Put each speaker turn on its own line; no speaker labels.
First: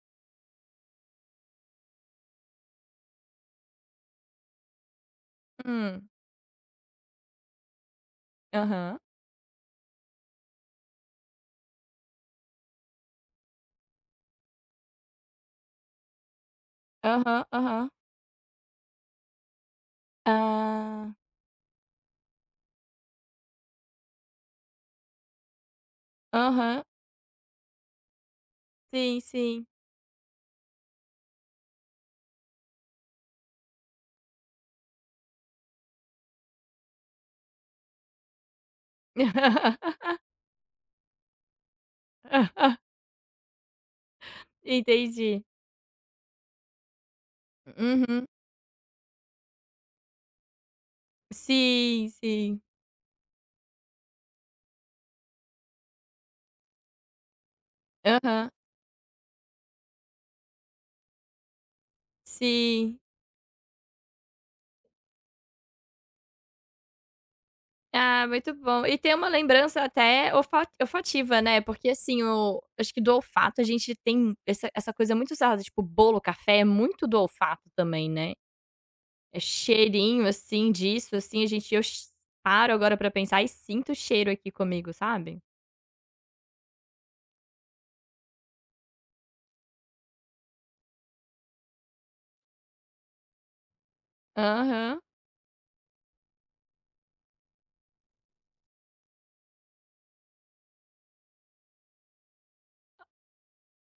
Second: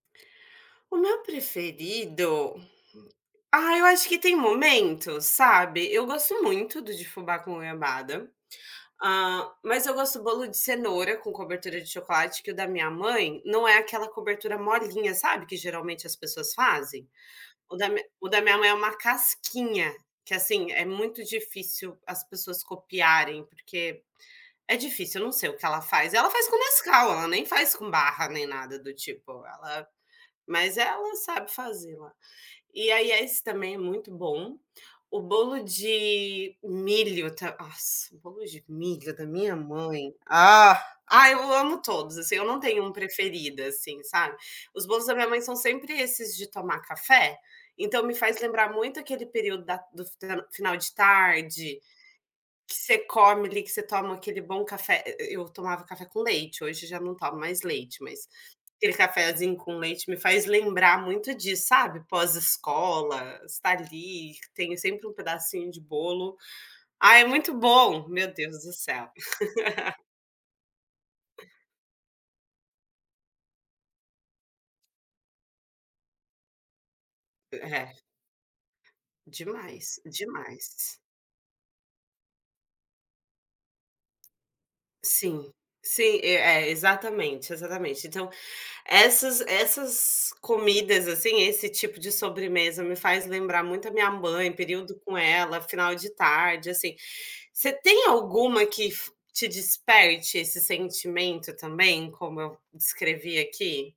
O meu preferido, ah eu acho que tem momento, sabe, eu
Hum.
gosto muito do de fubá com goiabada,
Aham.
hã, mas eu gosto bolo de cenoura com cobertura de chocolate que o da minha mãe não é aquela cobertura molinha sabe que geralmente as pessoas fazem?
Aham,
O da
aham.
o da minha mãe é uma casquinha, que assim é
Ah!
muito difícil as pessoas copiarem, porque é difícil, não sei o que ela faz, ela faz com
Aham.
Nescau, ela nem faz com barra nem nada do
Sim,
tipo,
sim.
ela, mas ela sabe fazer lá. E aí a esse também é muito bom, o bolo de milho ta nossa o bolo de milho da minha mãe, ah, ai eu amo todos assim, eu não tenho um preferido assim sabe, os bolos da minha mãe
Entendi.
são sempre esses de tomar café, então me
Uhum.
faz lembrar muito aquele período da do f final de tarde,
Sim, sim.
que você come ali, que você toma aquele bom café, e e eu tomava café com leite, hoje já não tomo mais leite, mas
Aham.
aquele cafezinho com leite me faz lembrar muito disso sabe,
Sim.
pós-escola, você está ali, que tem sempre um pedacinho de bolo, ah é muito bom,
Ah
meu
muito
Deus do
bom, e
céu.
tem uma lembrança até olfa olfativa né, porque assim o acho que do olfato a gente tem essa essa coisa muito usada, tipo, bolo, café é muito do olfato
Ré
também, né, é
Demais,
cheirinho assim
demais.
disso assim a gente eu che paro agora para pensar e sinto o cheiro aqui comigo sabe?
Sim, sim, e é exatamente, exatamente então, essas essas comidas assim, esse tipo de sobremesa me faz lembrar muito a minha mãe, período
Aham.
com ela, final de tarde assim, você tem alguma que fi te desperte esse sentimento também, como eu descrevi aqui?